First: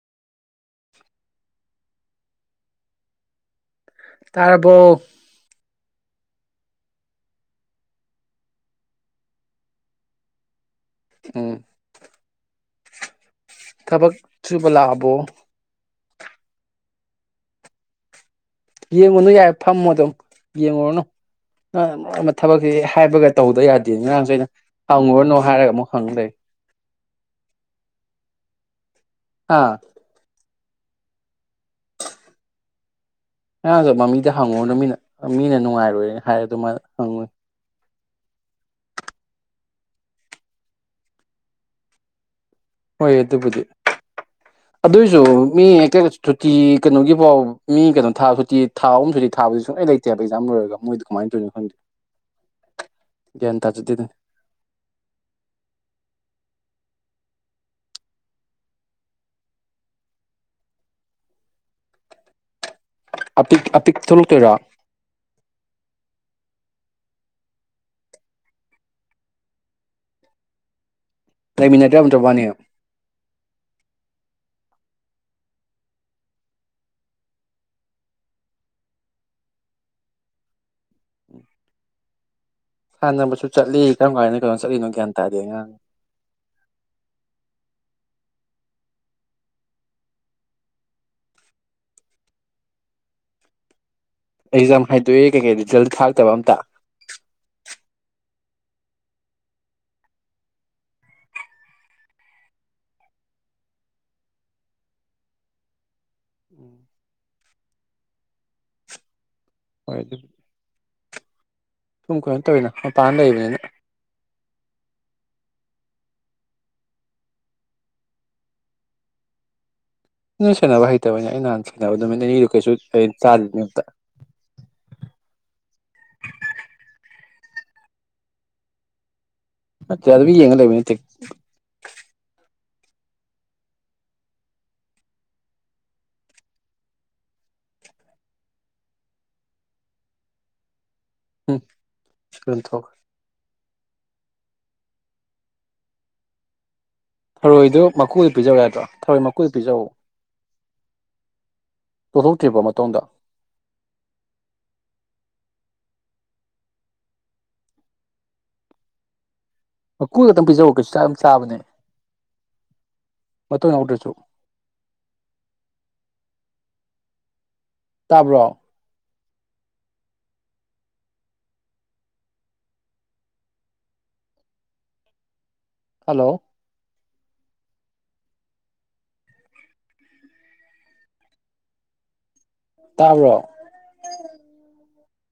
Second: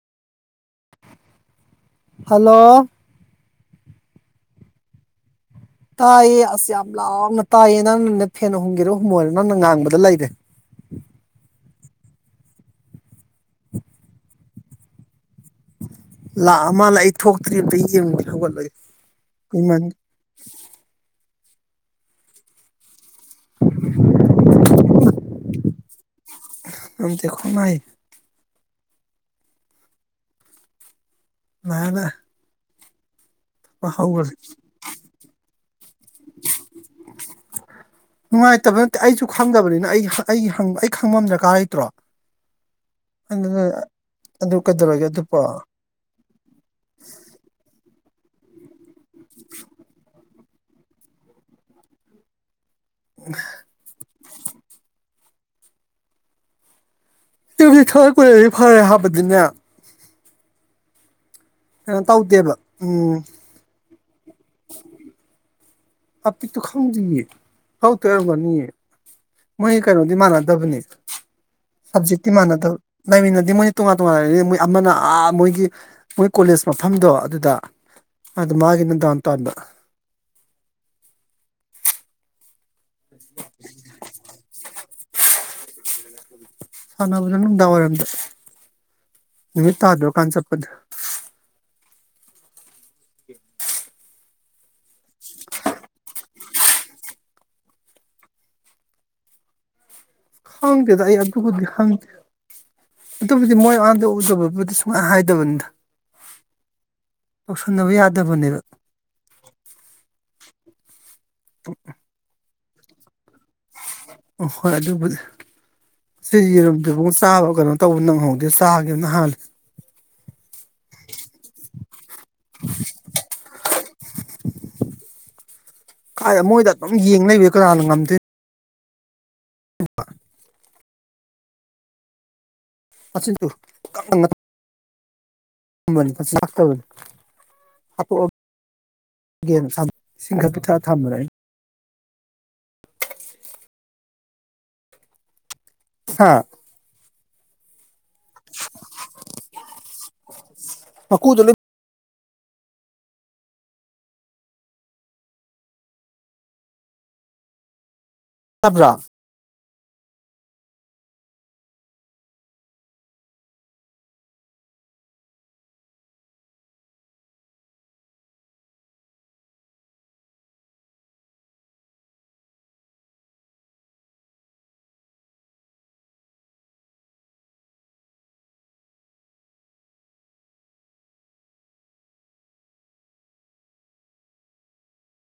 [inaudible] hello ꯇꯥꯔꯕꯣ ꯇꯥꯏꯌꯦ ꯑꯁ ꯌꯥꯝ ꯂꯥꯎꯅ ꯇꯥꯏꯌꯦ ꯅꯪꯅ ꯐꯦꯟ ꯍꯨꯝꯒꯤꯔꯣ ꯍꯨꯝꯃꯣꯏꯔꯣ ꯅꯪꯅ ꯉꯥꯡꯕꯗ ꯂꯩꯔꯦ ꯎꯝ ꯊꯕꯛ ꯁꯨꯕ ꯂꯥꯛꯑꯕꯣ ꯂꯥꯛꯑ ꯃꯥꯜꯂꯦ ꯑꯩ ꯊꯣꯛꯇ꯭ꯔꯤ ꯑꯝꯇ ꯌꯦꯡꯕꯉꯨꯒꯦ ꯍꯧꯒꯠꯂꯒꯦ ꯌꯦꯡꯉꯨꯅꯨ ꯌꯥꯏ ꯏꯃꯟ ꯐꯝꯃꯣ ꯑꯗꯨꯝ ꯌꯦꯡꯉꯨꯔꯅꯨ ꯅꯪꯅ ꯃꯔꯣꯟꯃ ꯊꯕꯛꯁꯦ ꯍꯥꯏꯕꯒ ꯇꯧꯗ ꯌꯥꯗꯦ ꯉꯔꯥꯡꯖꯨ ꯑꯩꯅ ꯍꯪꯉꯨꯔꯅꯨ ꯍꯥꯏꯔꯒ ꯑꯃꯨꯛ ꯍꯪ ꯂꯩ ꯔꯨꯝꯗꯦꯈꯣꯃꯥꯏ ꯍꯥꯥ ꯅꯥꯅꯥ [unintelligible] ꯑꯗꯨ ꯃꯃꯤꯗ ꯍꯪꯉꯨꯔꯅꯣ ꯃꯤꯅ ꯃꯤꯅ ꯅꯨꯡꯉꯥꯏꯔꯣꯏꯅ ꯍꯥꯏꯔꯦ ꯑꯗꯨ ꯃꯥꯅ ꯍꯪꯉꯨꯏ ꯅꯨꯡꯉꯥꯏꯇꯕ ꯅꯠꯇꯦ ꯑꯩꯖꯨ ꯈꯪꯗꯕꯅꯤꯅ ꯑꯩ ꯑꯩ ꯍꯪ ꯑꯩ ꯈꯪꯕ ꯑꯃ ꯗꯔꯀꯥꯔ ꯂꯩꯇ꯭ꯔꯣ ꯍꯣꯏ ꯑꯗꯨꯕꯨꯗꯤ ꯑꯗꯨꯅ ꯑꯗꯨ ꯀꯩꯗꯧꯔꯒꯦ ꯑꯗꯨꯏꯁꯨ ꯑꯗꯨꯕꯣ ꯃꯤ ꯍꯦꯛ ꯁꯨꯇꯤ ꯀꯩꯅꯣꯒꯤ ꯕꯥꯎ ꯃꯤ ꯀꯩꯅꯣ ꯊꯥ ꯍꯨꯇꯤ ꯊꯥ ꯑꯍꯨꯝ ꯁꯨꯇꯤ ꯊꯥꯕꯗꯤ ꯁꯨꯡꯂꯩ ꯂꯩꯇꯦ ꯍꯥꯏꯕ ꯑꯦꯛꯖꯥꯝ ꯂꯣꯏꯔꯒ ꯃꯣꯏꯗꯣ ꯀꯃꯥꯏꯅ ꯇꯧꯔꯤꯅꯣ [unintelligible] ꯒ꯭ꯌꯥꯟ ꯇꯥꯖꯗꯦꯗ [unintelligible] ꯐꯔꯦ ꯍꯥꯏꯕꯗꯤꯅꯦ ꯀꯩꯅꯣ ꯇꯧꯗꯦꯕ ꯎꯝ ꯑꯄꯤꯛ ꯑꯄꯤꯛ ꯊꯣꯛꯂꯛꯇꯣꯏꯔꯥ ꯑꯄꯤꯠꯇꯨ ꯈꯪꯗ꯭ꯔꯤꯌꯦ ꯍꯥꯎ ꯇꯔꯒꯅꯤꯌꯦ ꯃꯣꯏ ꯀꯩꯅꯣꯗꯤ ꯃꯥꯟꯅꯗꯕꯅꯤ ꯂꯩꯃꯤꯟꯅꯗ꯭ꯔꯕ ꯅꯠꯇ꯭ꯔꯕ ꯁꯞꯖꯦꯛꯇꯤ ꯋꯥꯅꯤ ꯃꯥꯟꯅꯗꯕ ꯂꯩꯃꯤꯟꯅꯗꯤ ꯃꯣꯏꯅ ꯇꯣꯉꯥꯟ ꯇꯣꯉꯥꯟꯅ ꯂꯩꯅꯤ ꯃꯣꯏ ꯑꯃꯅ ꯃꯣꯏꯒꯤ ꯃꯣꯏ ꯀꯣꯂꯦꯖ ꯃꯐꯝꯗꯣ ꯑꯗꯨꯗ ꯑꯗꯨ ꯃꯥꯒꯤꯅꯗ ꯑꯇꯗ ꯁꯥꯟꯅꯅꯕꯁꯨ ꯆꯠꯂꯤ ꯀꯔꯝ ꯀꯥꯏꯅ ꯀꯩꯅꯣ ꯆꯠꯂꯤꯅꯣ ꯒ꯭ꯌꯥꯟ ꯇꯥꯗꯦ ꯑꯉꯥꯡ ꯁꯥꯟꯅꯕꯗ ꯅꯨꯡꯗꯥꯡ ꯋꯥꯏꯔꯝꯗ ꯅꯨꯃꯤꯠ ꯇꯥꯗꯔꯀꯥꯟ ꯆꯠꯄꯗ ꯑꯦꯛꯖꯥꯝ ꯍꯥꯏꯗꯣꯛꯑꯦ ꯀꯩꯀꯩ ꯔꯤꯖꯜ ꯊꯥꯛꯇꯕ ꯑꯝꯇꯥ ꯈꯪꯗ‌ꯦꯗ ꯑꯩ ꯑꯗꯨꯕꯨ ꯗꯤ ꯍꯪꯗ‌ꯦ ꯑꯗꯨꯕꯨꯗꯤ ꯃꯣꯏ ꯑꯥꯗ ꯎꯗꯕꯕꯨꯗꯤ ꯁꯨꯡꯍꯥꯏ ꯍꯥꯏꯗꯕꯅꯤꯗꯥ [inaudible] ꯇꯧꯁꯟꯅꯕ ꯌꯥꯗꯕꯅꯦꯕ ꯍꯣꯏ ꯑꯗꯨ [inaudible] ꯁꯨꯝ ꯀꯩꯅ‌ꯣ ꯇꯧꯏꯅ ꯄꯥꯟ ꯂꯩꯕꯅꯤꯅ ꯎꯐ ꯍꯣꯏ ꯑꯗꯨꯕꯨꯗꯤ ꯁꯤꯒꯤ ꯌꯦꯔꯨꯝꯗꯨꯕꯨ ꯆꯥꯕ ꯀꯩꯅꯣ ꯇꯧꯕ ꯅꯪꯍꯧꯗꯦ ꯆꯥꯒꯦ ꯅꯍꯥꯟ ꯅ‌ꯣꯏ ꯁꯦꯟꯅꯕ ꯍꯩꯇꯕꯩꯅ‌ꯦ ꯑꯩ ꯅꯍꯥꯟ ꯁꯦꯟꯅꯕ ꯅꯨꯃꯤꯠꯅꯤꯅꯤꯗꯨ ꯀꯩꯁꯨ ꯊ‌ꯣꯏ ꯆꯥꯗꯝ ꯅ‌ꯦ ꯍ‌ꯦꯛꯇꯥ [inaudible] ꯀꯥꯏꯗꯥ ꯃꯣꯏꯗ ꯑꯗꯨꯝ ꯌꯦꯡ ꯂꯩꯕ ꯗꯤ ꯀꯅꯥꯅ ꯉꯝꯗꯣꯏ ꯅꯠꯇ‌ꯦ ꯑ‌ꯥꯜꯚꯤ ꯌꯦꯡꯉ ꯂꯩꯕ ꯅꯠꯇ‌ꯦ [unintelligible] [unintelligible] ꯍꯥꯄꯛꯑ‌ꯣ ꯒ‌ꯦꯃ ꯁꯅꯥ ꯏꯁꯤꯡ ꯈꯔ ꯄꯤꯊꯛꯑꯥ ꯊꯝꯕꯅ‌ꯦ ꯑꯩ ꯎꯝ ꯁꯤ ꯂ‌‌ꯣꯏ ꯊꯛꯑ‌ꯣ ꯍꯥ ꯊꯔꯣꯏꯗꯣ ꯃꯀꯨꯗꯤ ꯄꯤꯖꯕ ꯌꯥꯗ꯭ꯔꯣ ꯊꯔꯣꯏ ꯃꯀꯨꯗ‌ꯣ ꯄꯤꯖꯋ‌‌ꯣ ꯃꯀꯨꯗꯣ ꯂꯣꯏ ꯀ‌ꯣꯊ‌ꯣꯛꯇ꯭ꯔꯤꯕ‌ꯣ ꯃꯇ‌ꯣꯡꯗ‌ꯣ [unintelligible] ꯃꯀꯨ ꯈꯇꯪ ꯄꯤꯖꯧꯑ‌ꯣ ꯀꯩꯁꯨ ꯆꯥꯛ ꯌꯥꯝ ꯆꯥꯕꯅꯦ ꯃꯇ‌ꯣꯡ ꯌꯥꯎꯗ꯭ꯔꯁꯨ ꯇꯥꯕ꯭ꯔꯣ ꯍꯜꯂꯣ ꯇꯥꯕ꯭ꯔꯣ